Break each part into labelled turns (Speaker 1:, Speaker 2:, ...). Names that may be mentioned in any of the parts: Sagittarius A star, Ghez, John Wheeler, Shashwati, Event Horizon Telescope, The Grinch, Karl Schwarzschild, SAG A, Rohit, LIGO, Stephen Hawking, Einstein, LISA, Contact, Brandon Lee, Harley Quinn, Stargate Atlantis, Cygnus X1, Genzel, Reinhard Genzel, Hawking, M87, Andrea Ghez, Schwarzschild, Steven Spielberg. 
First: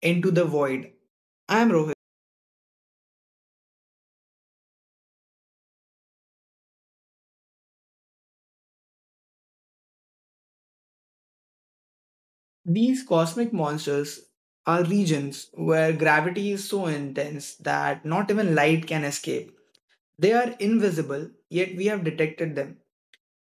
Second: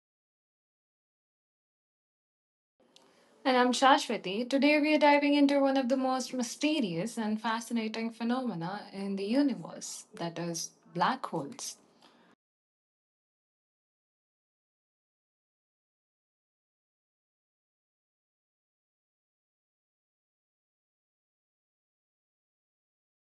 Speaker 1: Into the Void. I'm Rohit.
Speaker 2: And I'm Shashwati. Today we are diving into one of the most mysterious and fascinating phenomena in the universe, that is, black holes.
Speaker 1: These cosmic monsters are regions where gravity is so intense that not even light can escape. They are invisible, yet we have detected them.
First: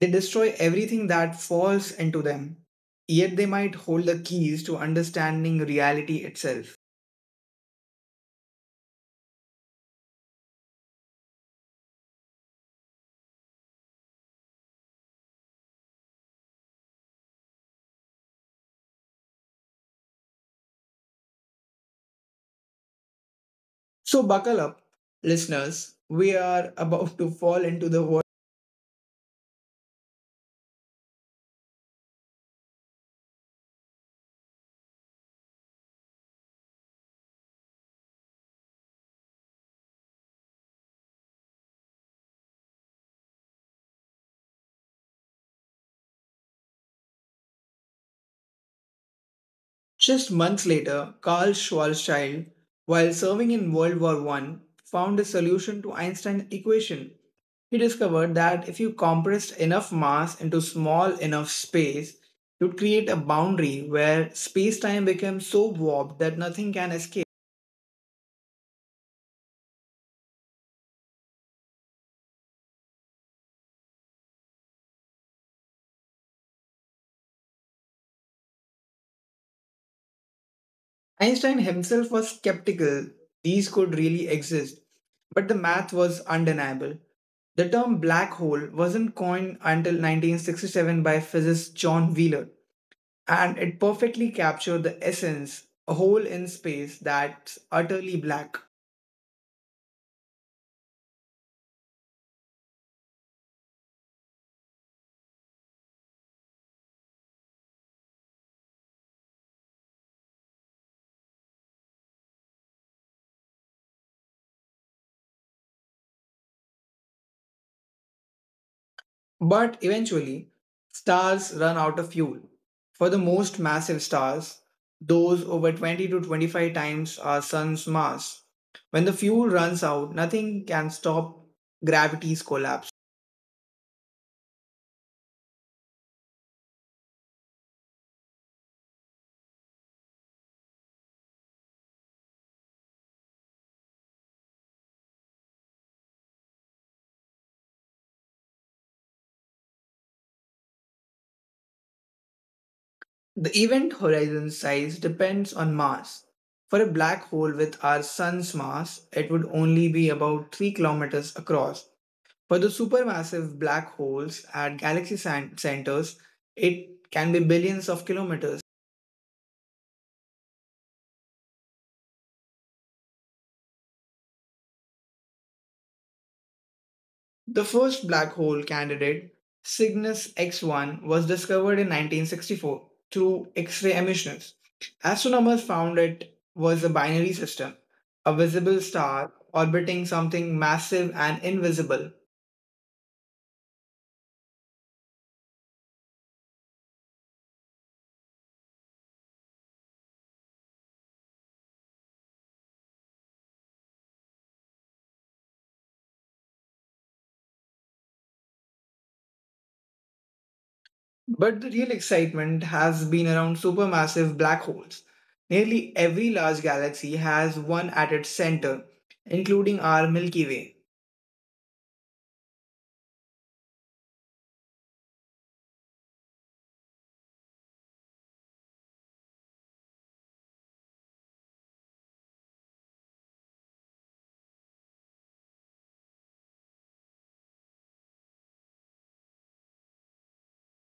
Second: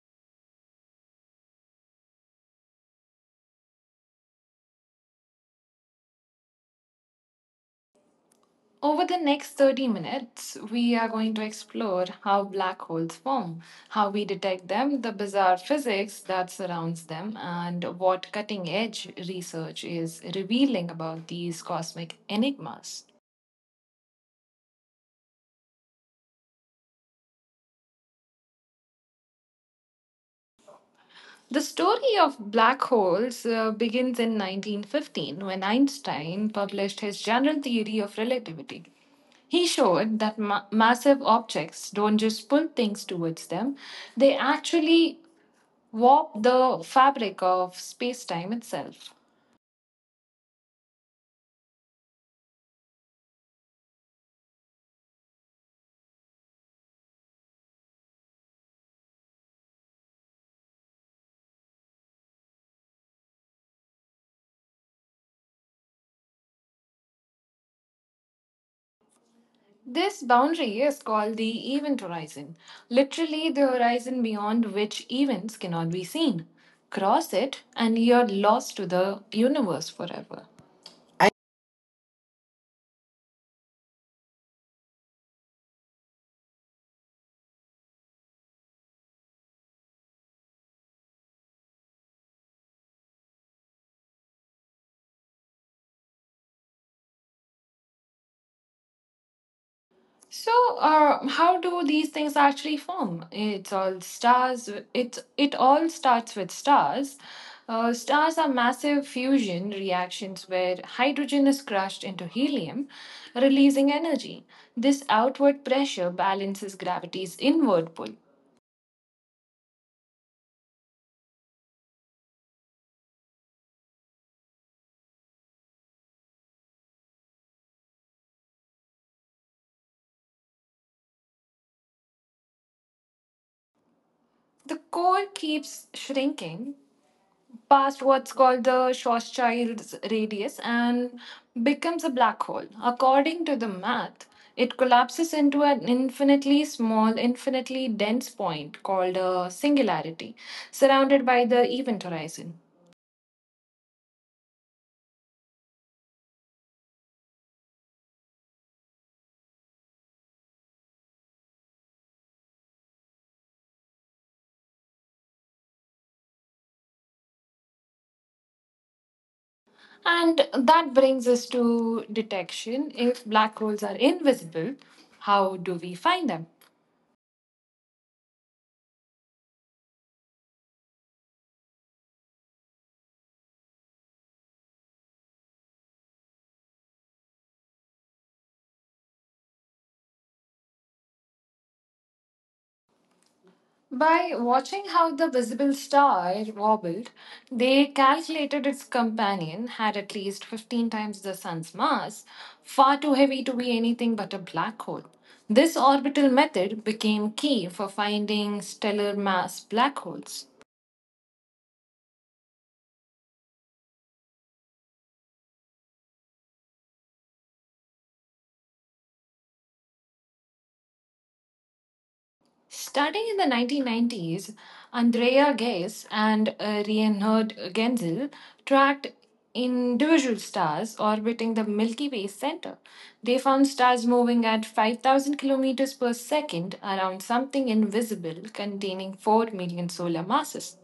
Speaker 1: They destroy everything that falls into them, yet they might hold the keys to understanding reality itself.
Speaker 2: Over the next 30 minutes, we are going to explore how black holes form, how we detect them, the bizarre physics that surrounds them, and what cutting edge research is revealing about these cosmic enigmas.
Speaker 1: So, buckle up, listeners. We are about to fall into the void.
Speaker 2: The story of black holes begins in 1915 when Einstein published his general theory of relativity. He showed that massive objects don't just pull things towards them, they actually warp the fabric of space time itself.
Speaker 1: Just months later, Karl Schwarzschild, while serving in World War One, found a solution to Einstein's equation. He discovered that if you compressed enough mass into small enough space, you'd create a boundary where space-time becomes so warped that nothing can escape.
Speaker 2: This boundary is called the event horizon, literally, the horizon beyond which events cannot be seen. Cross it, and you're lost to the universe forever.
Speaker 1: Einstein himself was skeptical these could really exist, but the math was undeniable. The term black hole wasn't coined until 1967 by physicist John Wheeler, and it perfectly captured the essence: a hole in space that's utterly black.
Speaker 2: So, how do these things actually form? It's all stars. It all starts with stars. Stars are massive fusion reactions where hydrogen is crushed into helium, releasing energy. This outward pressure balances gravity's inward pull.
Speaker 1: But eventually, stars run out of fuel. For the most massive stars, those over 20 to 25 times our sun's mass, when the fuel runs out, nothing can stop gravity's collapse.
Speaker 2: The core keeps shrinking, past what's called the Schwarzschild's radius and becomes a black hole. According to the math, it collapses into an infinitely small, infinitely dense point called a singularity, surrounded by the event horizon.
Speaker 1: The event horizon size depends on mass. For a black hole with our sun's mass, it would only be about 3 kilometers across. For the supermassive black holes at galaxy centers, it can be billions of kilometers.
Speaker 2: And that brings us to detection. If black holes are invisible, how do we find them?
Speaker 1: The first black hole candidate, Cygnus X1, was discovered in 1964 through X ray emissions. Astronomers found it was a binary system, a visible star orbiting something massive and invisible.
Speaker 2: By watching how the visible star wobbled, they calculated its companion had at least 15 times the sun's mass, far too heavy to be anything but a black hole. This orbital method became key for finding stellar mass black holes.
Speaker 1: But the real excitement has been around supermassive black holes. Nearly every large galaxy has one at its center, including our Milky Way.
Speaker 2: Starting in the 1990s, Andrea Ghez and Reinhard Genzel tracked individual stars orbiting the Milky Way center. They found stars moving at 5,000 kilometers per second around something invisible containing 4 million solar masses.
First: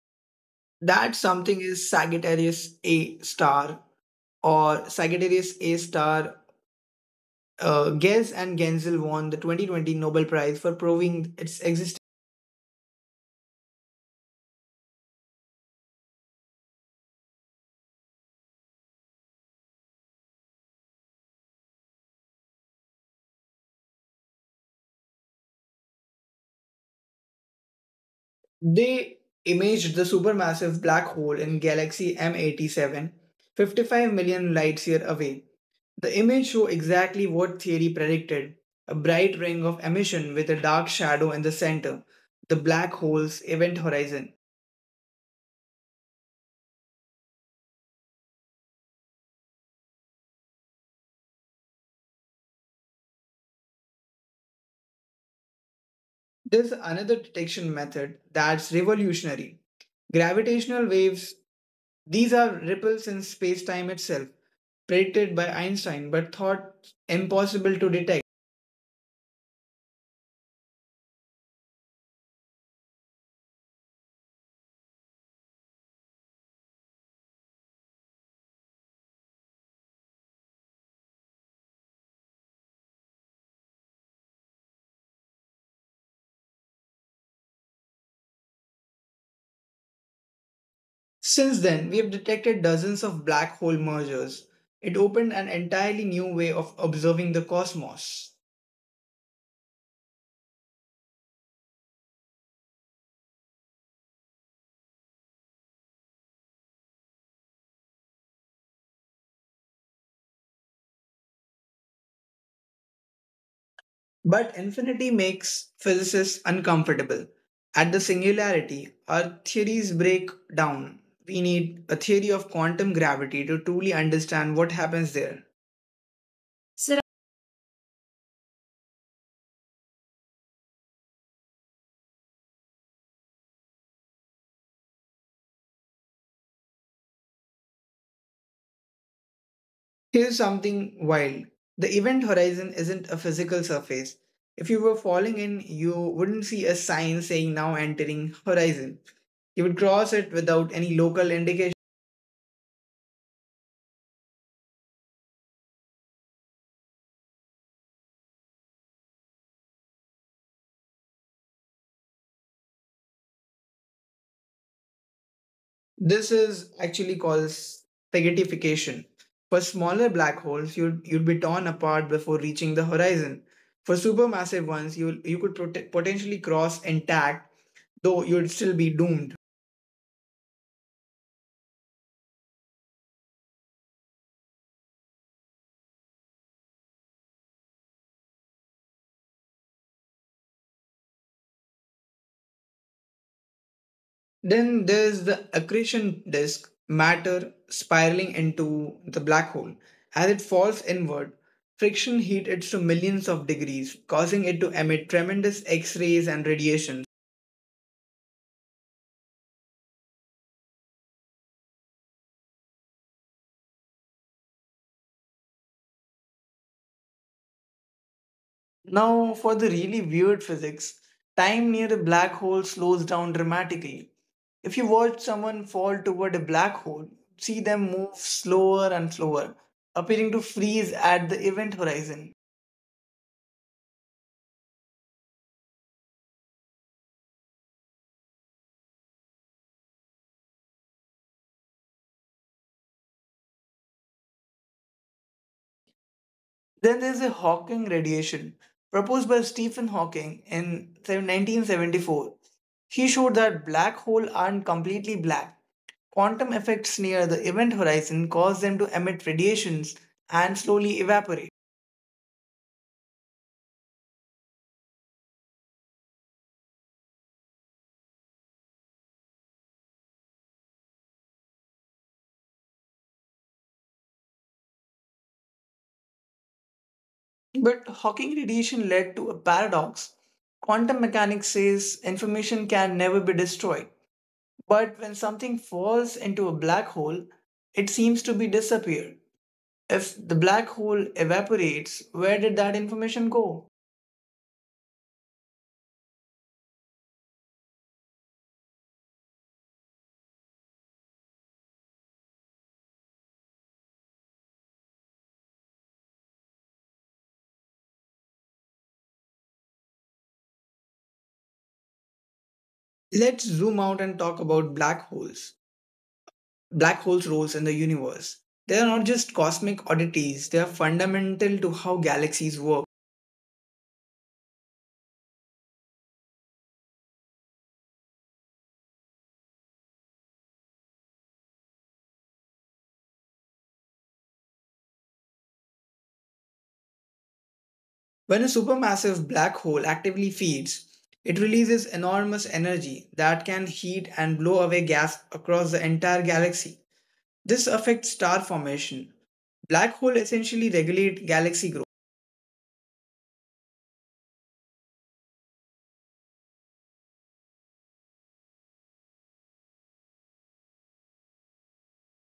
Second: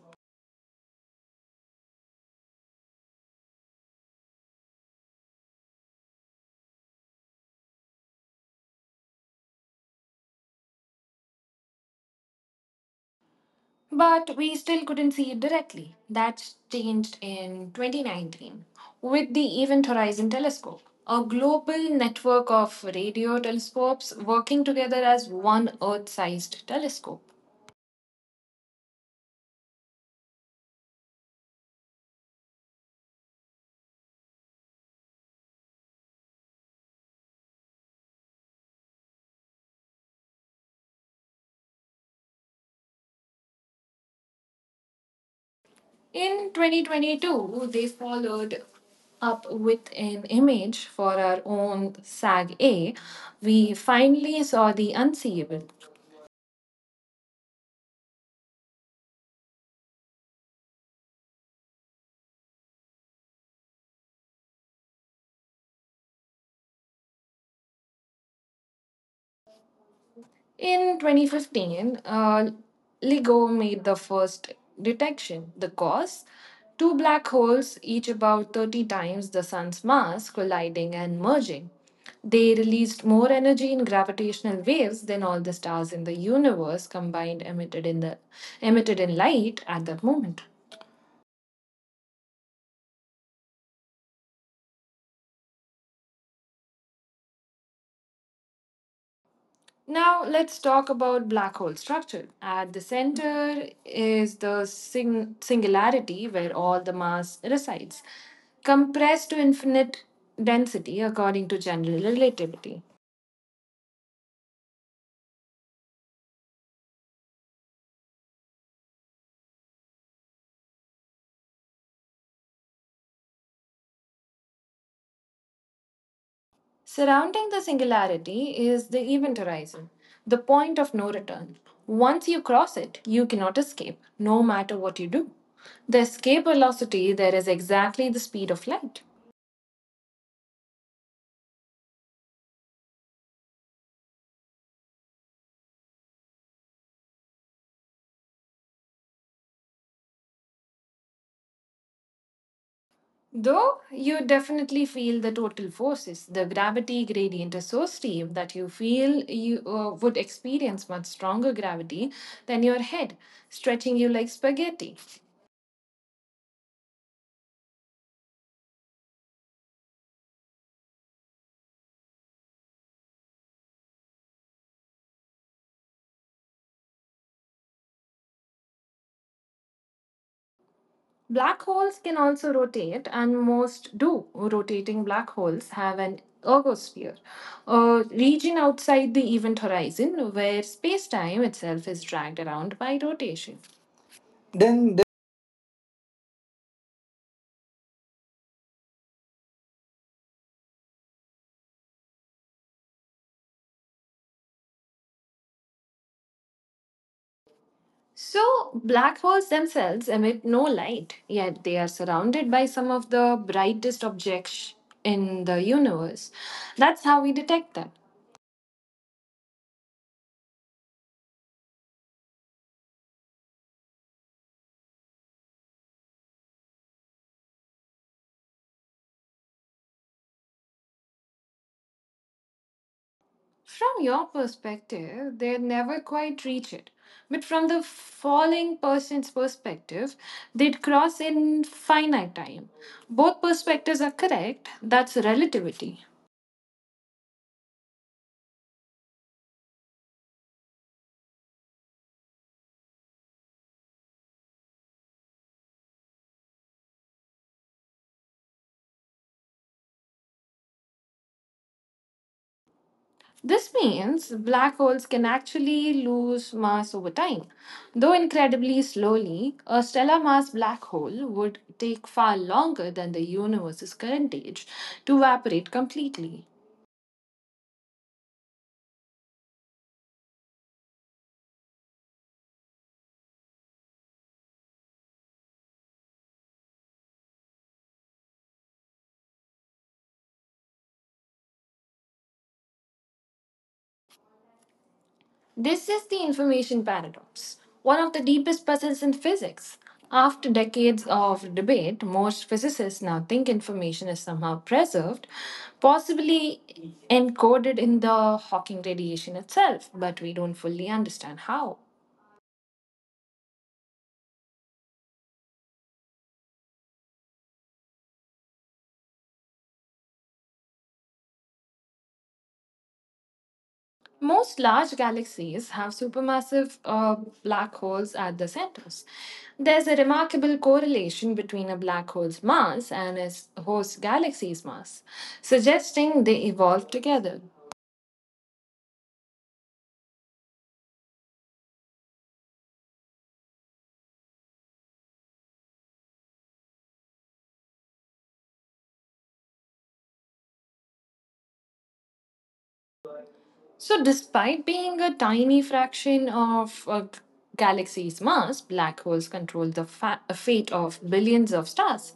Speaker 1: That something is Sagittarius A star, or Sagittarius A star. Ghez and Genzel won the 2020 Nobel Prize for proving its existence.
Speaker 2: But we still couldn't see it directly. That's changed in 2019 with the Event Horizon Telescope, a global network of radio telescopes working together as one Earth sized telescope.
Speaker 1: They imaged the supermassive black hole in galaxy M87, 55 million light year away. The image show exactly what theory predicted: a bright ring of emission with a dark shadow in the center, the black hole's event horizon.
Speaker 2: In 2022, they followed up with an image for our own SAG A. We finally saw the unseeable.
Speaker 1: There's another detection method that's revolutionary. Gravitational waves, these are ripples in space time itself, predicted by Einstein but thought impossible to detect.
Speaker 2: In 2015, LIGO made the first detection. The cause? Two black holes, each about 30 times the sun's mass, colliding and merging. They released more energy in gravitational waves than all the stars in the universe combined emitted in light at that moment.
Speaker 1: Since then, we have detected dozens of black hole mergers. It opened an entirely new way of observing the cosmos.
Speaker 2: Now let's talk about black hole structure. At the center is the singularity where all the mass resides, compressed to infinite density according to general relativity.
Speaker 1: But infinity makes physicists uncomfortable. At the singularity, our theories break down. We need a theory of quantum gravity to truly understand what happens there.
Speaker 2: Surrounding the singularity is the event horizon, the point of no return. Once you cross it, you cannot escape, no matter what you do. The escape velocity there is exactly the speed of light.
Speaker 1: Here's something wild: the event horizon isn't a physical surface. If you were falling in, you wouldn't see a sign saying now entering horizon. You would cross it without any local indication.
Speaker 2: Though you definitely feel the total forces, the gravity gradient is so steep that you feel you would experience much stronger gravity than your head, stretching you like spaghetti.
Speaker 1: This is actually called spaghettification. For smaller black holes, you'd be torn apart before reaching the horizon. For supermassive ones, you could potentially cross intact, though you'd still be doomed.
Speaker 2: Black holes can also rotate, and most do. Rotating black holes have an ergosphere, a region outside the event horizon where space time itself is dragged around by rotation.
Speaker 1: Then
Speaker 2: Then
Speaker 1: there's the accretion disk, matter spiraling into the black hole. As it falls inward, friction heats it to millions of degrees, causing it to emit tremendous X rays and radiation.
Speaker 2: So, black holes themselves emit no light, yet they are surrounded by some of the brightest objects in the universe. That's how we detect them.
Speaker 1: Now, for the really weird physics, time near a black hole slows down dramatically. If you watch someone fall toward a black hole, see them move slower and slower, appearing to freeze at the event horizon.
Speaker 2: From your perspective, they never quite reach it. But from the falling person's perspective, they'd cross in finite time. Both perspectives are correct. That's relativity.
Speaker 1: Then there's a Hawking radiation, proposed by Stephen Hawking in 1974. He showed that black holes aren't completely black. Quantum effects near the event horizon cause them to emit radiations and slowly evaporate.
Speaker 2: This means black holes can actually lose mass over time. Though incredibly slowly, a stellar mass black hole would take far longer than the universe's current age to evaporate completely.
Speaker 1: But Hawking radiation led to a paradox. Quantum mechanics says information can never be destroyed. But when something falls into a black hole, it seems to be disappear. If the black hole evaporates, where did that information go?
Speaker 2: This is the information paradox, one of the deepest puzzles in physics. After decades of debate, most physicists now think information is somehow preserved, possibly encoded in the Hawking radiation itself, but we don't fully understand how.
Speaker 1: Let's zoom out and talk about black holes. Black holes' roles in the universe. They are not just cosmic oddities, they are fundamental to how galaxies work.
Speaker 2: Most large galaxies have supermassive black holes at the centers. There's a remarkable correlation between a black hole's mass and its host galaxy's mass, suggesting they evolved together.
Speaker 1: When a supermassive black hole actively feeds, it releases enormous energy that can heat and blow away gas across the entire galaxy. This affects star formation. Black holes essentially regulate galaxy growth.
Speaker 2: So, despite being a tiny fraction of a galaxy's mass, black holes control the fate of billions of stars.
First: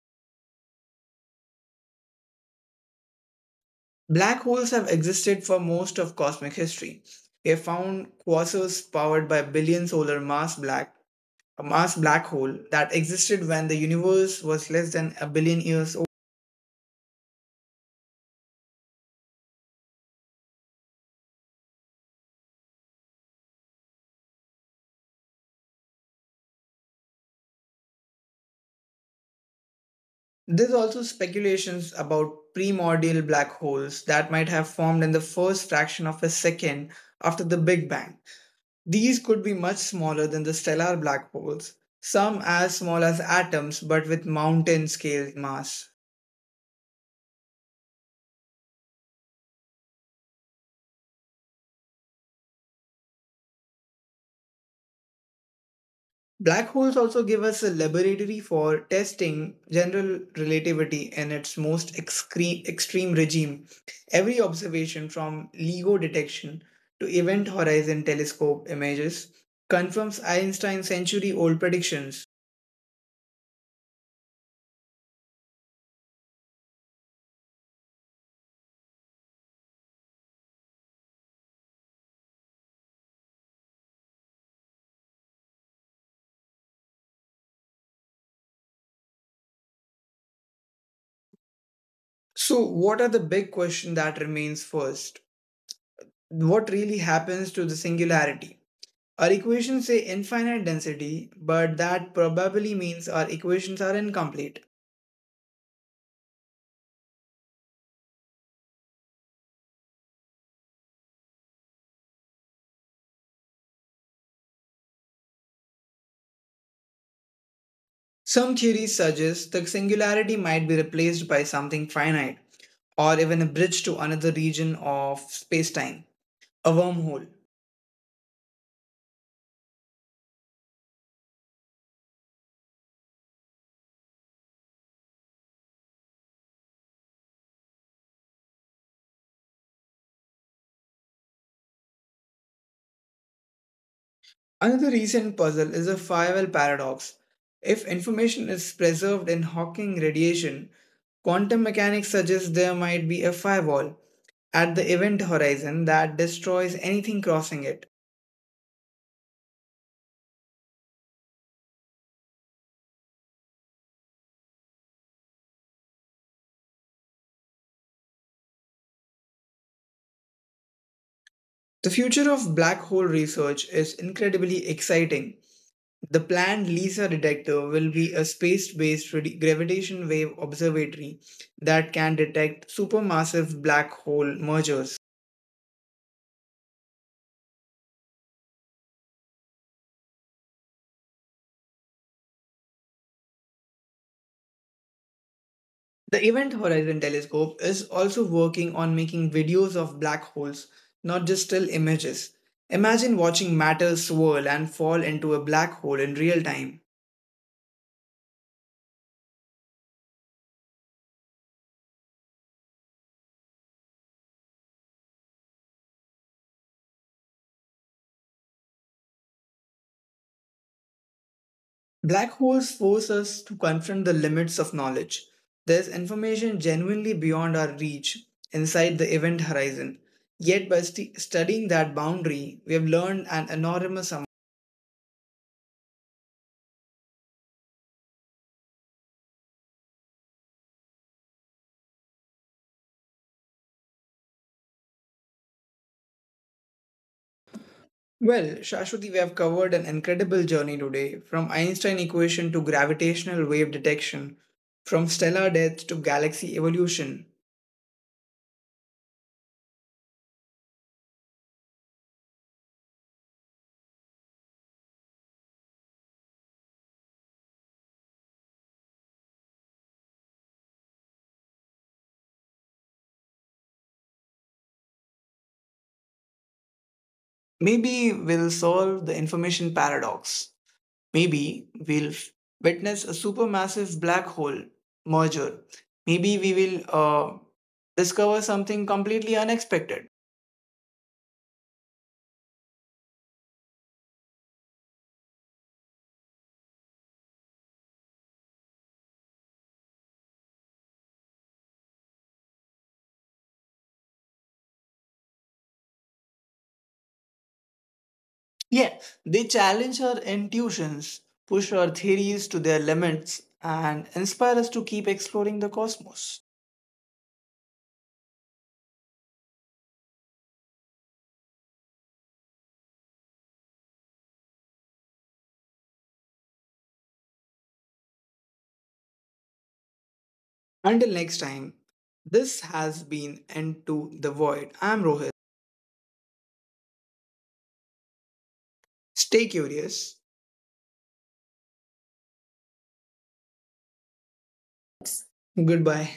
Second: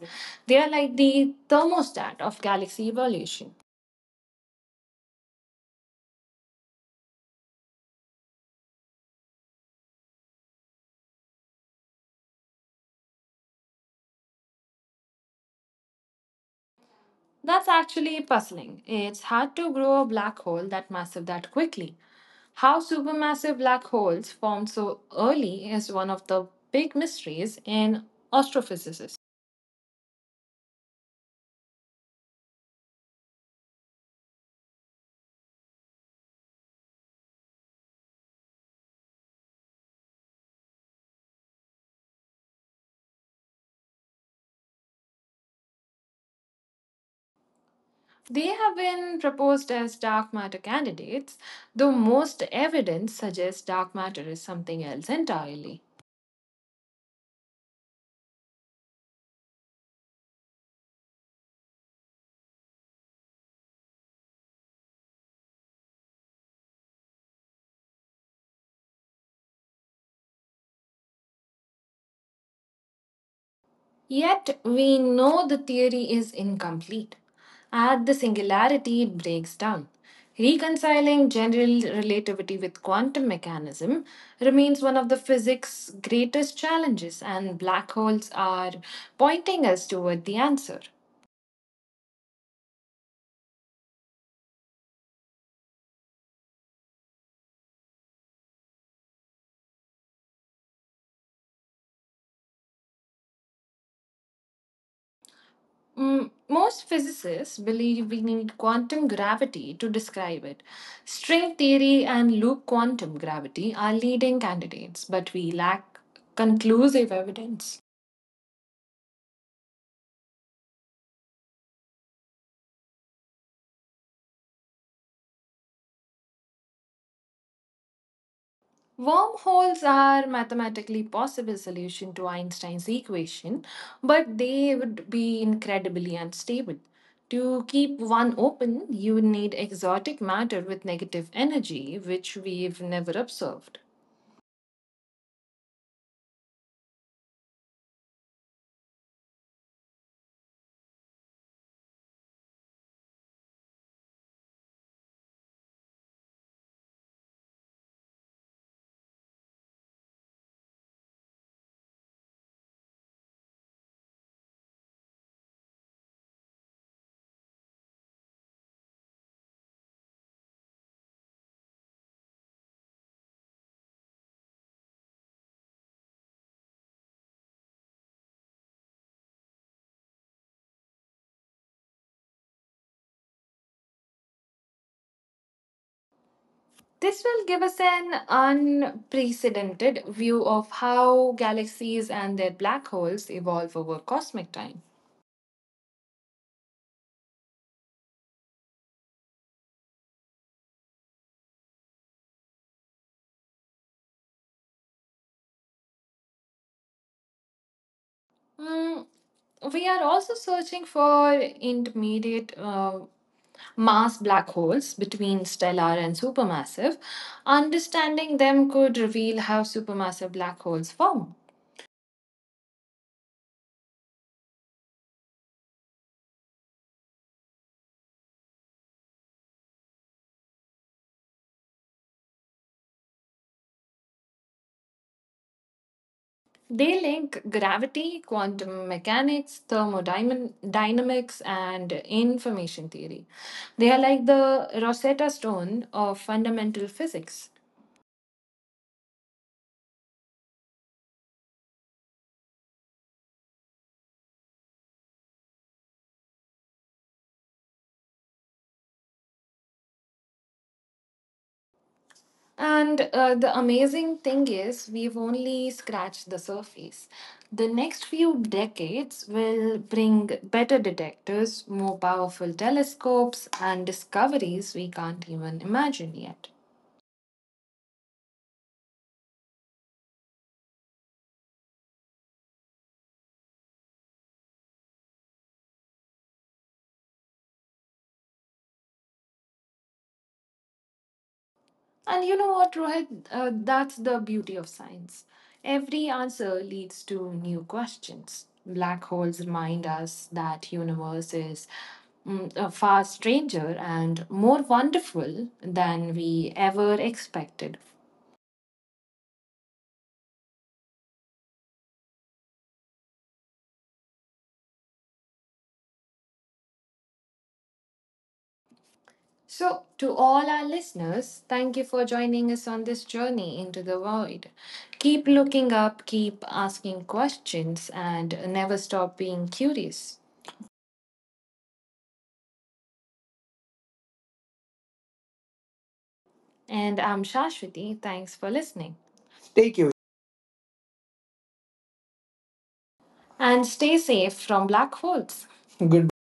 Speaker 2: They are like the thermostat of galaxy evolution.
Speaker 1: Black holes have existed for most of cosmic history. We have found quasars powered by a billion solar mass black, a mass black hole that existed when the universe was less than a billion years old.
Speaker 2: That's actually puzzling. It's hard to grow a black hole that massive that quickly. How supermassive black holes formed so early is one of the big mysteries in astrophysics.
Speaker 1: There's also speculations about primordial black holes that might have formed in the first fraction of a second after the Big Bang. These could be much smaller than the stellar black holes, some as small as atoms but with mountain scale mass.
Speaker 2: They have been proposed as dark matter candidates, though most evidence suggests dark matter is something else entirely.
Speaker 1: Black holes also give us a laboratory for testing general relativity in its most extreme regime. Every observation, from LIGO detection to Event Horizon telescope images, confirms Einstein's century old predictions.
Speaker 2: Yet we know the theory is incomplete. At the singularity, it breaks down. Reconciling general relativity with quantum mechanism remains one of the physics' greatest challenges, and black holes are pointing us toward the answer.
Speaker 1: So, what are the big question that remains first? What really happens to the singularity? Our equations say infinite density, but that probably means our equations are incomplete.
Speaker 2: Most physicists believe we need quantum gravity to describe it. String theory and loop quantum gravity are leading candidates, but we lack conclusive evidence.
Speaker 1: Some theories suggest the singularity might be replaced by something finite, or even a bridge to another region of spacetime, a wormhole.
Speaker 2: Wormholes are mathematically possible solution to Einstein's equation, but they would be incredibly unstable. To keep one open, you would need exotic matter with negative energy, which we've never observed.
Speaker 1: Another recent puzzle is the firewall paradox. If information is preserved in Hawking radiation, quantum mechanics suggests there might be a firewall at the event horizon that destroys anything crossing it. The future of black hole research is incredibly exciting. The planned LISA detector will be a space based gravitation wave observatory that can detect supermassive black hole mergers.
Speaker 2: This will give us an unprecedented view of how galaxies and their black holes evolve over cosmic time.
Speaker 1: The Event Horizon Telescope is also working on making videos of black holes, not just still images. Imagine watching matter swirl and fall into a black hole in real time.
Speaker 2: Mm, we are also searching for intermediate mass black holes between stellar and supermassive, understanding them could reveal how supermassive black holes form.
Speaker 1: Black holes force us to confront the limits of knowledge. There's information genuinely beyond our reach inside the event horizon. Yet, by studying that boundary, we have learned an enormous amount.
Speaker 2: They link gravity, quantum mechanics, thermodynamics, and information theory. They are like the Rosetta Stone of fundamental physics.
Speaker 1: Well, Shashwati, we have covered an incredible journey today, from Einstein equation to gravitational wave detection, from stellar death to galaxy evolution.
Speaker 2: And the amazing thing is, we've only scratched the surface. The next few decades will bring better detectors, more powerful telescopes, and discoveries we can't even imagine yet.
Speaker 1: Maybe we'll solve the information paradox. Maybe we'll witness a supermassive black hole merger. Maybe we will discover something completely unexpected.
Speaker 2: And you know what, Rohit? That's the beauty of science. Every answer leads to new questions. Black holes remind us that universe is a far stranger and more wonderful than we ever expected.
Speaker 1: Yeah, they challenge our intuitions, push our theories to their limits, and inspire us to keep exploring the cosmos.
Speaker 2: So, to all our listeners, thank you for joining us on this journey into the void. Keep looking up, keep asking questions, and never stop being curious.
Speaker 1: Until next time, this has been Into the Void. I'm Rohit.
Speaker 2: And I'm Shashwati. Thanks for listening.
Speaker 1: Stay
Speaker 2: Take care.
Speaker 1: curious.
Speaker 2: And stay safe from black holes. Goodbye.
Speaker 1: Goodbye.